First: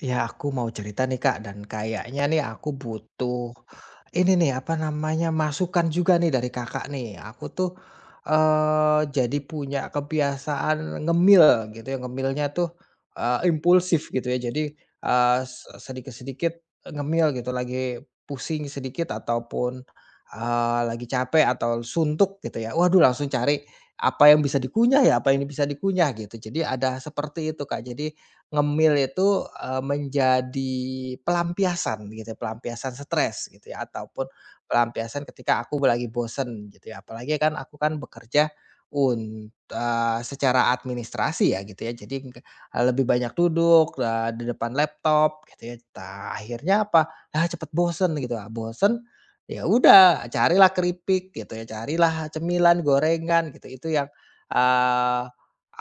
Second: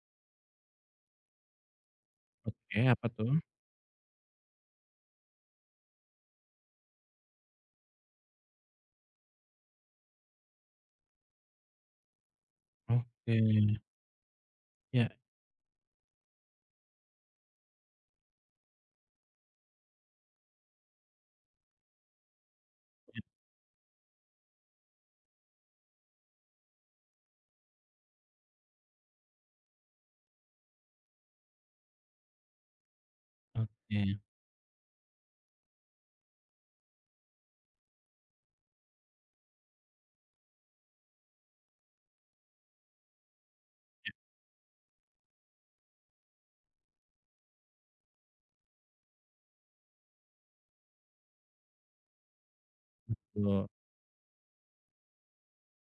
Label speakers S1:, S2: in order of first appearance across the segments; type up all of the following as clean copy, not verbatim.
S1: Ya aku mau cerita nih Kak, dan kayaknya nih aku
S2: Oke, apa tuh?
S1: butuh ini nih, apa namanya, masukan juga nih dari Kakak nih. Aku tuh jadi punya kebiasaan ngemil gitu ya, ngemilnya tuh
S2: Oke,
S1: impulsif gitu ya. Jadi
S2: ya,
S1: sedikit-sedikit ngemil gitu, lagi pusing sedikit ataupun lagi capek atau suntuk gitu ya. Waduh, langsung cari apa yang bisa dikunyah ya, apa yang bisa dikunyah gitu. Jadi ada seperti itu Kak. Jadi ngemil itu, menjadi pelampiasan gitu ya, pelampiasan stres gitu ya,
S2: oke,
S1: ataupun pelampiasan ketika aku lagi bosen gitu ya. Apalagi kan aku kan bekerja secara administrasi ya gitu ya, jadi nggak lebih banyak duduk, di depan laptop gitu ya. Nah, akhirnya apa, ah, cepet bosen gitu, ah, bosen ya udah carilah keripik gitu ya, carilah cemilan, gorengan gitu,
S2: betul.
S1: itu yang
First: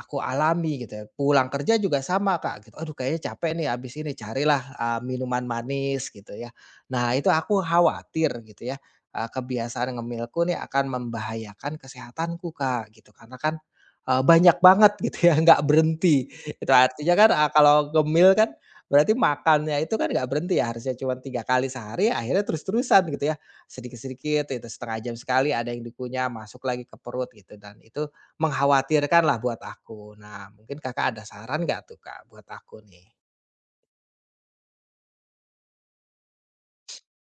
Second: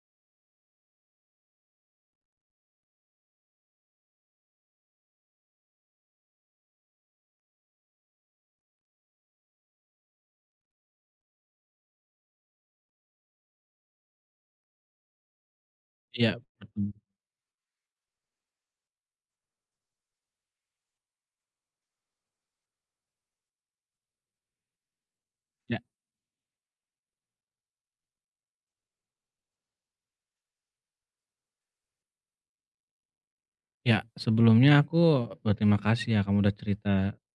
S1: aku alami gitu ya, pulang kerja juga sama Kak, gitu, aduh kayaknya capek nih abis ini carilah, minuman manis gitu ya. Nah itu aku khawatir gitu ya, kebiasaan ngemilku nih akan membahayakan kesehatanku Kak, gitu. Karena kan, banyak banget gitu ya nggak berhenti,
S2: Iya,
S1: itu
S2: betul.
S1: artinya kan, kalau ngemil kan berarti makannya itu kan nggak berhenti ya, harusnya cuma 3 kali sehari akhirnya terus-terusan gitu ya, sedikit-sedikit itu, setengah jam sekali ada
S2: Ya,
S1: yang dikunyah masuk lagi ke perut gitu dan itu, mengkhawatirkan lah buat aku. Nah, mungkin Kakak ada saran nggak tuh, Kak, buat aku nih?
S2: ya, sebelumnya aku berterima kasih ya kamu udah cerita,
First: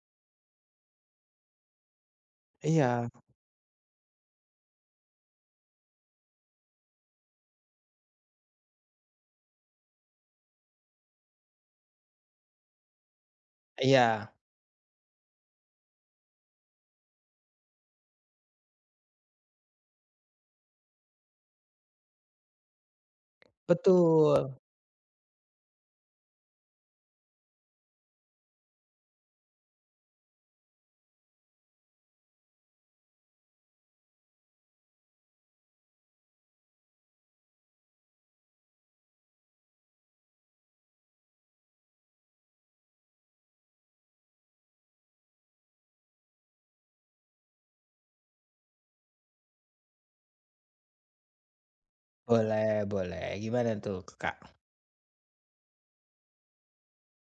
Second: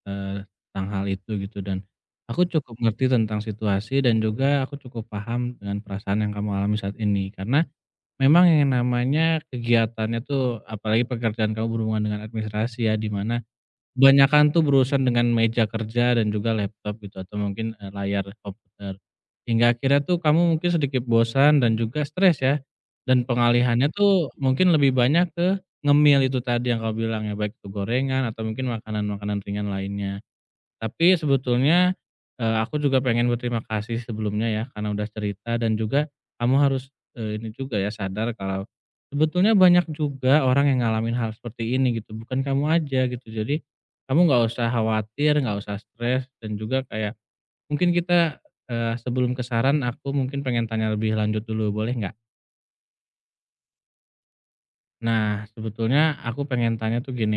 S2: tentang hal itu gitu, dan aku cukup ngerti
S1: Iya
S2: tentang situasi dan juga aku cukup paham dengan perasaan yang kamu alami saat ini. Karena memang yang namanya kegiatannya tuh apalagi pekerjaan kamu berhubungan dengan administrasi ya, di mana
S1: iya,
S2: kebanyakan tuh berurusan dengan meja kerja dan juga laptop gitu, atau mungkin, layar komputer. Hingga akhirnya tuh kamu mungkin sedikit bosan dan juga stres ya, dan pengalihannya tuh
S1: betul.
S2: mungkin lebih banyak ke ngemil itu tadi yang kau bilang ya, baik itu gorengan atau mungkin makanan-makanan ringan lainnya. Tapi sebetulnya, aku juga pengen berterima kasih sebelumnya ya, karena udah cerita dan juga kamu harus, ini juga ya, sadar kalau sebetulnya banyak juga orang yang ngalamin hal seperti ini gitu, bukan kamu aja gitu. Jadi kamu nggak usah khawatir, nggak usah stres, dan juga kayak mungkin kita, sebelum ke saran aku mungkin pengen tanya lebih lanjut dulu, boleh nggak?
S1: Boleh boleh, gimana tuh, Kak?
S2: Nah, sebetulnya aku pengen tanya tuh gini.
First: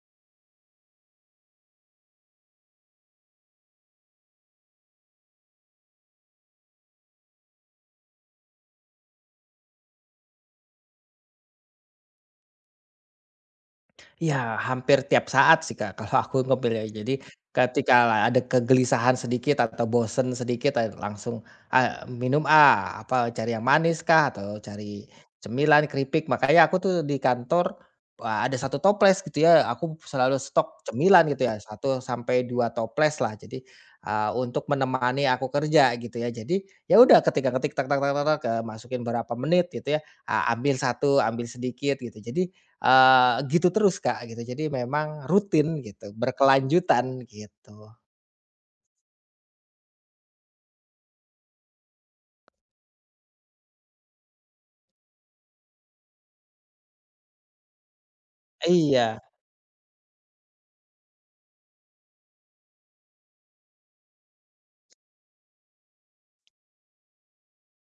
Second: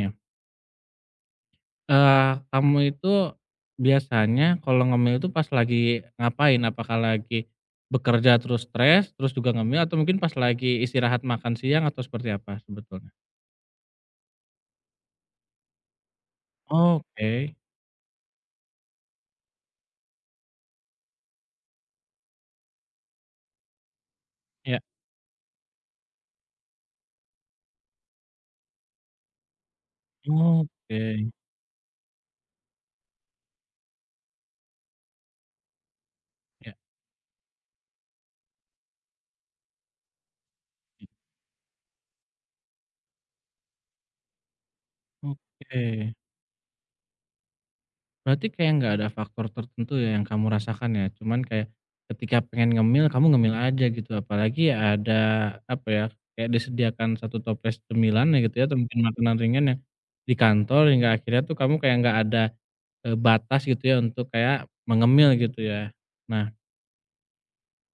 S2: Kamu itu biasanya kalau ngemil itu pas lagi ngapain? Apakah lagi bekerja terus stres, terus juga ngemil, atau mungkin pas lagi istirahat makan siang, atau seperti apa sebetulnya?
S1: Ya, hampir tiap saat sih, Kak, kalau aku ngemil ya. Jadi,
S2: Oke,
S1: ketika ada kegelisahan sedikit atau bosen sedikit, langsung, ah, minum, ah, apa, cari yang manis kah, atau
S2: iya,
S1: cari cemilan, keripik. Makanya aku tuh di kantor, ada satu toples gitu ya, aku selalu stok cemilan
S2: oke,
S1: gitu ya, satu sampai 2 toples lah. Jadi, untuk menemani aku kerja gitu ya. Jadi,
S2: iya,
S1: ya udah ketika ngetik, masukin berapa menit gitu ya, ah, ambil satu, ambil sedikit gitu. Jadi, gitu terus, Kak, gitu. Jadi memang rutin gitu,
S2: oke.
S1: berkelanjutan gitu.
S2: Berarti kayak nggak ada faktor tertentu ya yang kamu rasakan ya, cuman kayak ketika pengen ngemil, kamu ngemil aja gitu, apalagi ya ada, apa ya, kayak disediakan satu toples cemilan ya gitu ya, atau mungkin
S1: Iya,
S2: makanan ringan yang di kantor, hingga akhirnya tuh kamu kayak nggak ada, batas gitu ya untuk kayak mengemil gitu ya. Nah,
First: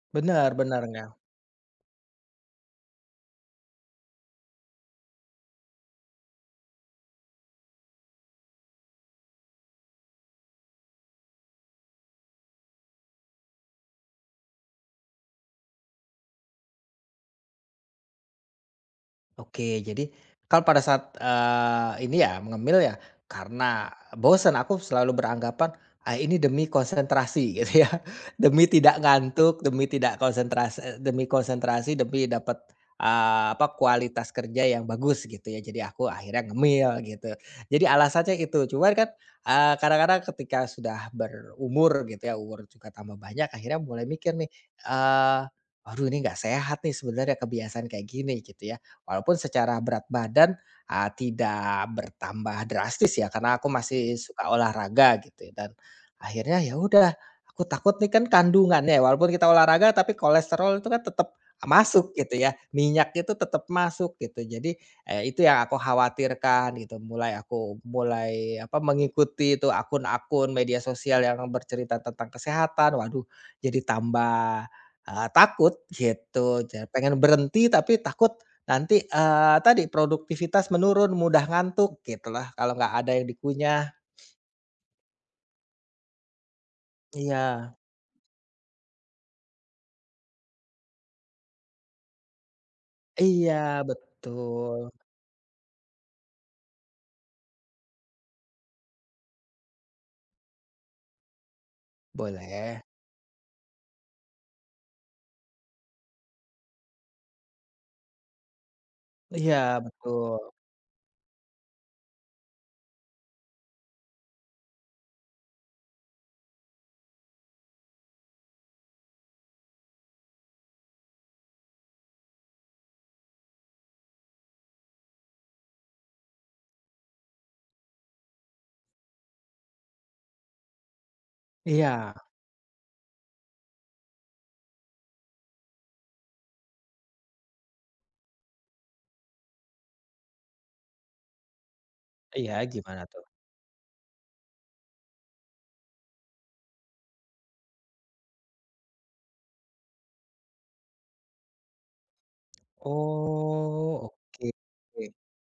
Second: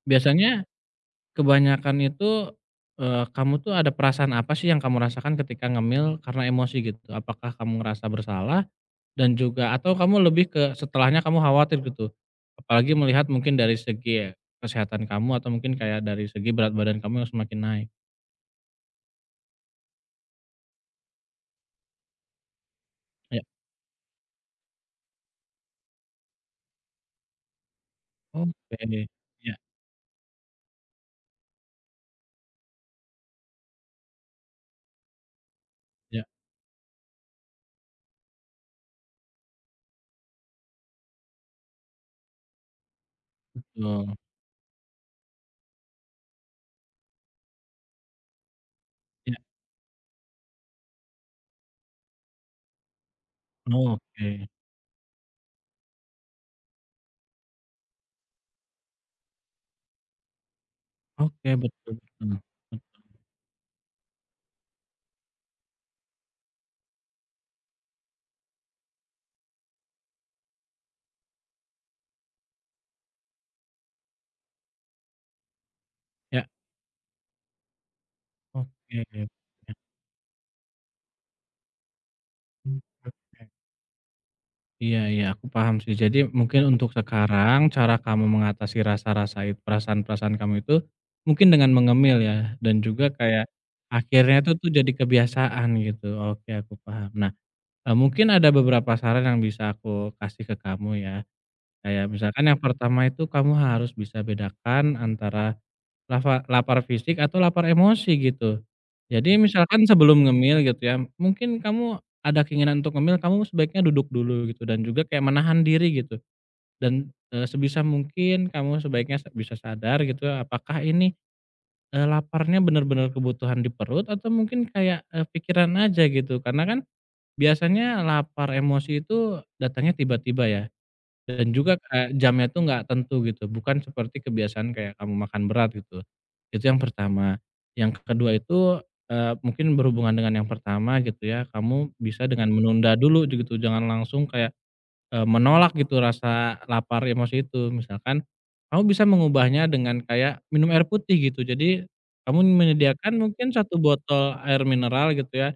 S2: biasanya
S1: benar-benar nggak.
S2: kebanyakan itu, kamu tuh ada perasaan apa sih yang kamu rasakan ketika ngemil karena emosi gitu? Apakah kamu ngerasa bersalah dan juga, atau kamu lebih ke setelahnya kamu khawatir gitu? Apalagi melihat mungkin dari segi ya kesehatan kamu, atau mungkin kayak dari segi berat badan kamu yang semakin naik.
S1: Oke, jadi kalau pada saat, ini ya ngemil ya
S2: Ya,
S1: karena bosen, aku selalu beranggapan, "Ah, ini demi konsentrasi," gitu ya, demi tidak
S2: oke. Ya,
S1: ngantuk, demi tidak konsentrasi, eh, demi konsentrasi, demi dapat, apa, kualitas kerja yang bagus gitu ya, jadi aku
S2: ya,
S1: akhirnya ngemil gitu. Jadi alasannya itu, cuman kan, kadang-kadang ketika sudah berumur gitu ya, umur juga tambah banyak, akhirnya mulai
S2: betul.
S1: mikir nih, eee, "Aduh ini nggak sehat nih sebenarnya kebiasaan kayak gini," gitu ya. Walaupun
S2: Ya,
S1: secara berat badan, tidak bertambah drastis ya, karena aku masih
S2: oke.
S1: suka olahraga gitu ya, dan akhirnya ya udah, aku takut nih kan kandungannya, ya, walaupun kita olahraga tapi kolesterol itu kan tetap
S2: Oke, betul,
S1: masuk
S2: betul.
S1: gitu ya, minyak itu tetap masuk gitu. Jadi, itu yang aku khawatirkan gitu, mulai apa, mengikuti itu akun-akun media sosial yang bercerita tentang kesehatan, waduh jadi tambah, takut
S2: Ya,
S1: gitu, pengen berhenti tapi takut
S2: oke.
S1: nanti, tadi produktivitas menurun, mudah ngantuk gitulah kalau
S2: Mmm,
S1: nggak ada yang
S2: oke.
S1: dikunyah.
S2: Iya, iya, aku paham sih. Jadi mungkin untuk
S1: Iya.
S2: sekarang cara kamu mengatasi rasa-rasa itu, perasaan-perasaan kamu itu, mungkin dengan mengemil ya, dan juga kayak
S1: Iya
S2: akhirnya itu tuh
S1: betul.
S2: jadi kebiasaan gitu. Oke, aku paham. Nah, mungkin ada beberapa saran yang bisa aku kasih ke kamu ya. Kayak misalkan yang
S1: Boleh.
S2: pertama itu kamu harus bisa bedakan antara lapar fisik atau lapar emosi gitu. Jadi
S1: Iya
S2: misalkan sebelum
S1: betul.
S2: ngemil gitu ya, mungkin kamu ada keinginan untuk ngemil, kamu sebaiknya duduk dulu gitu dan juga kayak menahan diri gitu, dan, sebisa mungkin kamu sebaiknya bisa sadar gitu apakah ini, laparnya benar-benar kebutuhan di perut, atau mungkin kayak, pikiran aja gitu. Karena kan biasanya lapar emosi itu datangnya tiba-tiba ya. Dan juga
S1: Iya.
S2: kayak jamnya tuh nggak tentu gitu, bukan seperti kebiasaan kayak kamu makan berat gitu. Itu yang pertama. Yang kedua itu, mungkin berhubungan dengan yang pertama gitu ya, kamu bisa dengan
S1: Iya
S2: menunda
S1: gimana tuh?
S2: dulu gitu, jangan langsung kayak, menolak gitu rasa lapar emosi itu. Misalkan kamu bisa mengubahnya dengan kayak minum air putih gitu. Jadi kamu menyediakan mungkin satu
S1: Oh
S2: botol
S1: oke.
S2: air mineral gitu ya,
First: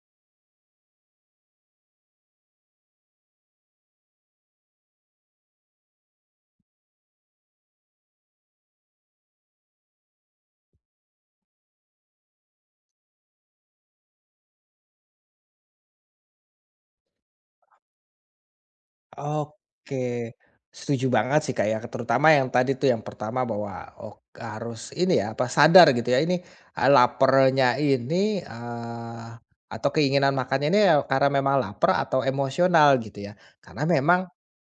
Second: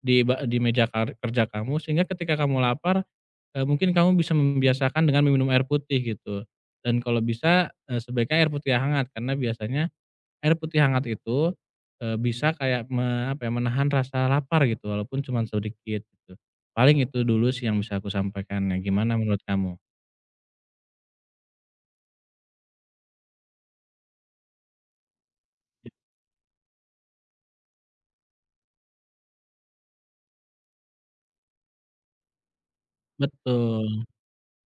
S2: di ba di meja kerja kamu, sehingga ketika kamu lapar, mungkin kamu bisa membiasakan dengan meminum air putih gitu, dan kalau bisa, sebaiknya air putih yang hangat, karena biasanya air putih hangat itu, bisa kayak apa ya, menahan rasa lapar gitu walaupun cuman sedikit gitu. Paling itu dulu sih yang bisa aku sampaikan. Nah, gimana menurut kamu?
S1: Oke, setuju banget sih, Kak, ya, terutama yang tadi tuh yang pertama bahwa ok harus ini ya, apa,
S2: Ya,
S1: sadar gitu ya, ini, laparnya ini, atau keinginan makannya ini ya karena memang lapar atau emosional gitu ya. Karena
S2: betul,
S1: memang,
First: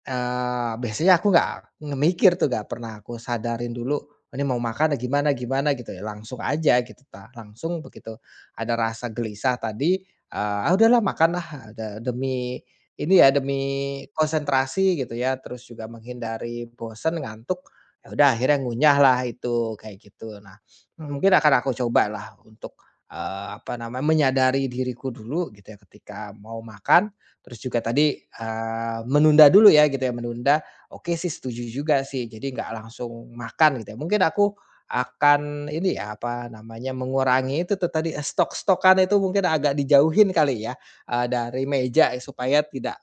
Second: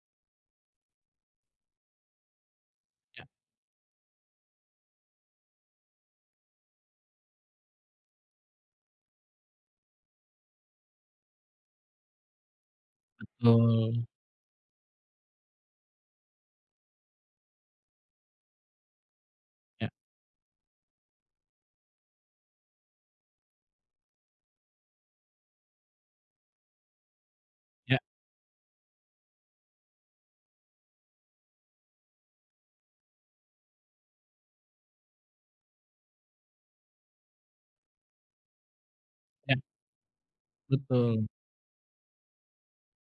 S1: biasanya aku nggak ngemikir tuh, nggak pernah aku
S2: ya,
S1: sadarin dulu, "Oh, ini mau makan gimana gimana gitu ya, langsung aja gitu langsung begitu ada rasa gelisah tadi, "Ah, udahlah makan lah," demi ini ya demi
S2: betul,
S1: konsentrasi gitu ya, terus juga menghindari bosen, ngantuk, ya udah akhirnya ngunyah lah itu,
S2: ya,
S1: kayak gitu. Nah, mungkin akan aku cobalah untuk, apa namanya, menyadari diriku dulu gitu ya ketika mau makan, terus juga
S2: ya,
S1: tadi, menunda dulu ya gitu ya, menunda, oke sih setuju juga sih, jadi nggak langsung makan gitu ya. Mungkin aku akan ini ya, apa namanya, mengurangi itu tuh tadi, stok-stokan itu mungkin
S2: ya,
S1: agak dijauhin kali ya?
S2: betul,
S1: Dari meja ya, supaya tidak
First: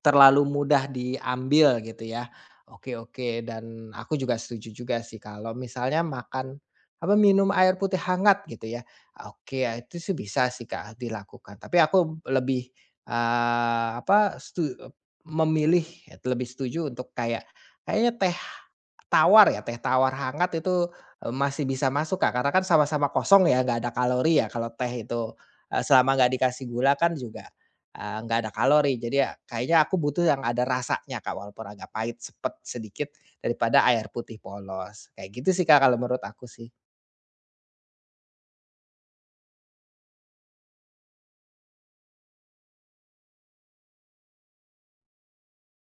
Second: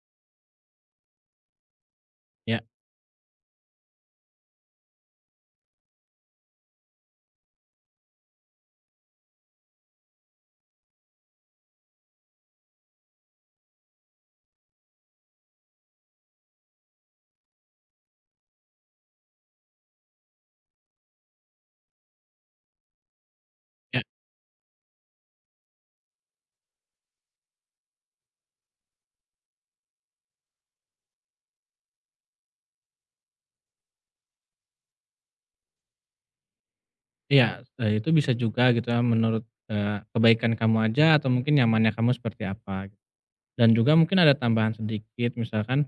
S1: terlalu mudah diambil gitu ya.
S2: ya,
S1: Oke oke, dan aku juga setuju juga sih kalau misalnya makan apa, minum air putih hangat gitu ya. Oke, ya itu sih bisa sih, Kak, dilakukan. Tapi aku lebih, eee, apa, setu memilih ya, lebih setuju untuk kayak kayaknya teh tawar ya, teh tawar hangat itu, masih bisa masuk, Kak, karena kan sama-sama kosong ya, nggak ada
S2: ya,
S1: kalori ya kalau teh itu, selama nggak dikasih gula kan juga nggak ada kalori. Jadi ya kayaknya aku butuh yang ada rasanya, Kak, walaupun agak pahit sepet sedikit daripada air putih polos. Kayak gitu sih, Kak, kalau menurut aku sih.
S2: iya, itu bisa juga gitu ya menurut, kebaikan kamu aja, atau mungkin nyamannya kamu seperti apa. Dan juga mungkin ada tambahan sedikit, misalkan,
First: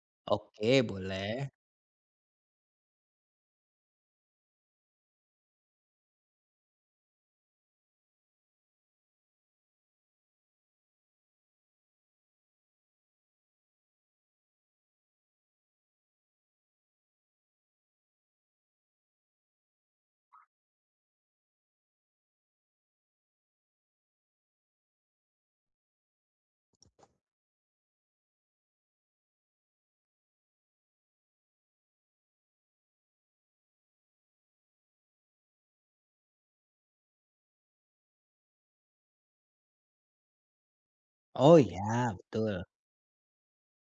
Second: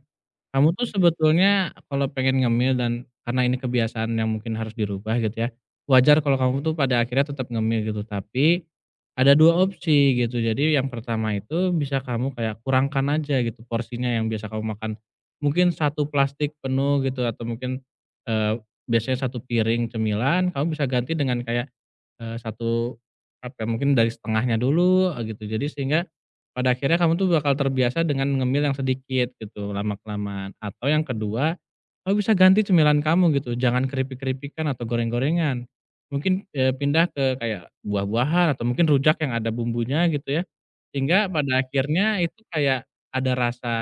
S2: kamu
S1: Oke,
S2: tuh
S1: boleh.
S2: sebetulnya kalau pengen ngemil, dan karena ini kebiasaan yang mungkin harus dirubah gitu ya, wajar kalau kamu tuh pada akhirnya tetap ngemil gitu, tapi ada 2 opsi gitu. Jadi yang pertama itu bisa kamu kayak kurangkan aja gitu porsinya yang biasa kamu makan. Mungkin satu plastik penuh gitu, atau mungkin, eee, biasanya satu piring cemilan, kamu bisa ganti dengan kayak, 1 apa ya, mungkin dari setengahnya dulu, gitu. Jadi sehingga pada akhirnya kamu tuh bakal terbiasa dengan ngemil yang sedikit gitu lama-kelamaan, atau yang kedua, kamu bisa ganti cemilan kamu gitu, jangan keripik-keripikan atau goreng-gorengan. Mungkin, pindah ke kayak buah-buahan, atau mungkin rujak yang ada bumbunya gitu ya, sehingga, iya, pada
S1: Oh,
S2: akhirnya
S1: iya,
S2: itu
S1: betul.
S2: kayak ada rasa,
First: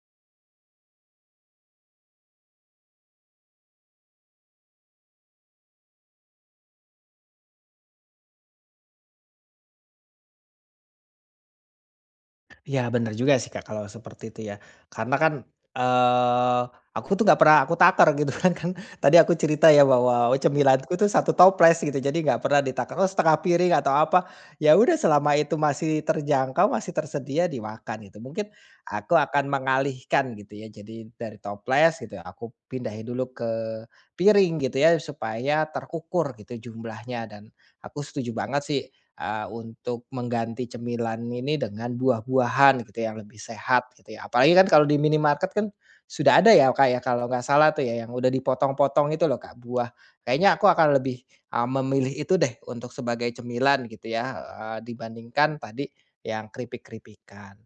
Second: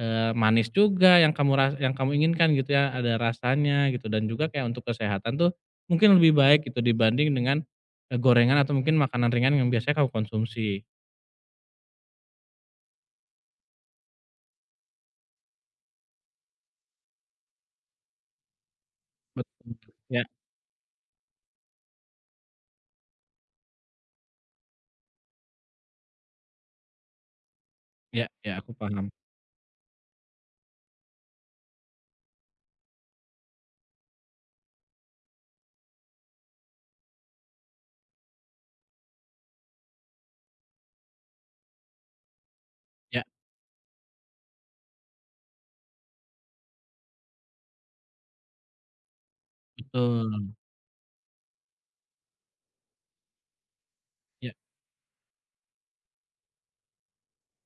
S2: manis juga yang kamu ras yang kamu inginkan gitu ya, ada rasanya gitu dan juga kayak untuk kesehatan tuh mungkin lebih baik gitu dibanding dengan, gorengan atau mungkin makanan ringan yang biasanya kamu konsumsi.
S1: Iya bener juga sih Kak kalau seperti itu ya. Karena kan, eee, aku tuh nggak pernah aku takar gitu kan kan tadi aku cerita ya
S2: Betul.
S1: bahwa oh, cemilanku tuh satu toples gitu jadi nggak pernah ditakar, oh setengah piring atau apa, ya udah selama itu masih terjangkau, masih tersedia dimakan gitu.
S2: Ya,
S1: Mungkin
S2: ya, aku paham.
S1: aku akan mengalihkan gitu ya jadi dari toples gitu aku pindahin dulu ke piring gitu ya supaya terukur gitu jumlahnya dan aku setuju banget sih untuk mengganti cemilan ini dengan buah-buahan gitu ya, yang
S2: Ya,
S1: lebih sehat gitu ya. Apalagi kan kalau di minimarket kan sudah ada ya, Kak, ya kalau nggak salah tuh ya yang udah dipotong-potong itu loh, Kak, buah.
S2: betul.
S1: Kayaknya aku akan lebih, memilih itu deh untuk sebagai cemilan gitu ya,
S2: Ya,
S1: heeh, dibandingkan tadi yang keripik-keripikan.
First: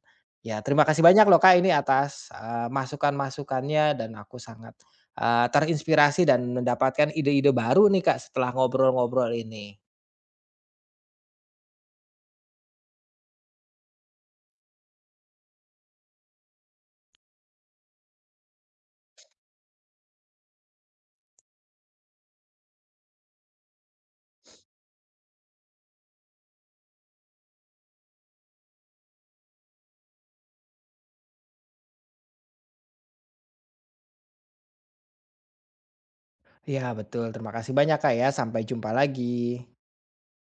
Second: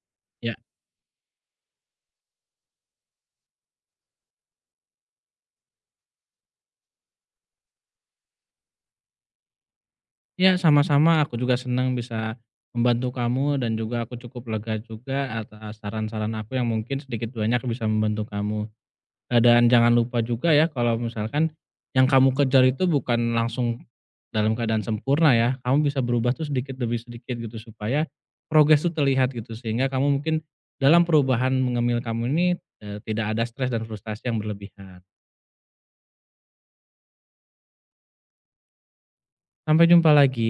S2: ya,
S1: Ya terima kasih banyak loh, Kak, ini atas, masukan-masukannya dan aku sangat, terinspirasi dan mendapatkan ide-ide baru nih, Kak, setelah ngobrol-ngobrol ini.
S2: ya, sama-sama, aku juga senang bisa membantu kamu, dan juga aku cukup lega juga atas saran-saran aku yang mungkin sedikit banyak bisa membantu kamu. Dan jangan lupa juga ya, kalau misalkan yang kamu kejar itu bukan langsung dalam keadaan sempurna ya, kamu bisa berubah tuh sedikit demi sedikit gitu supaya progres tuh terlihat gitu, sehingga kamu mungkin dalam perubahan mengemil kamu ini, tidak ada stres dan frustasi yang berlebihan.
S1: Iya betul, terima kasih banyak Kak ya, sampai jumpa lagi.
S2: Sampai jumpa lagi.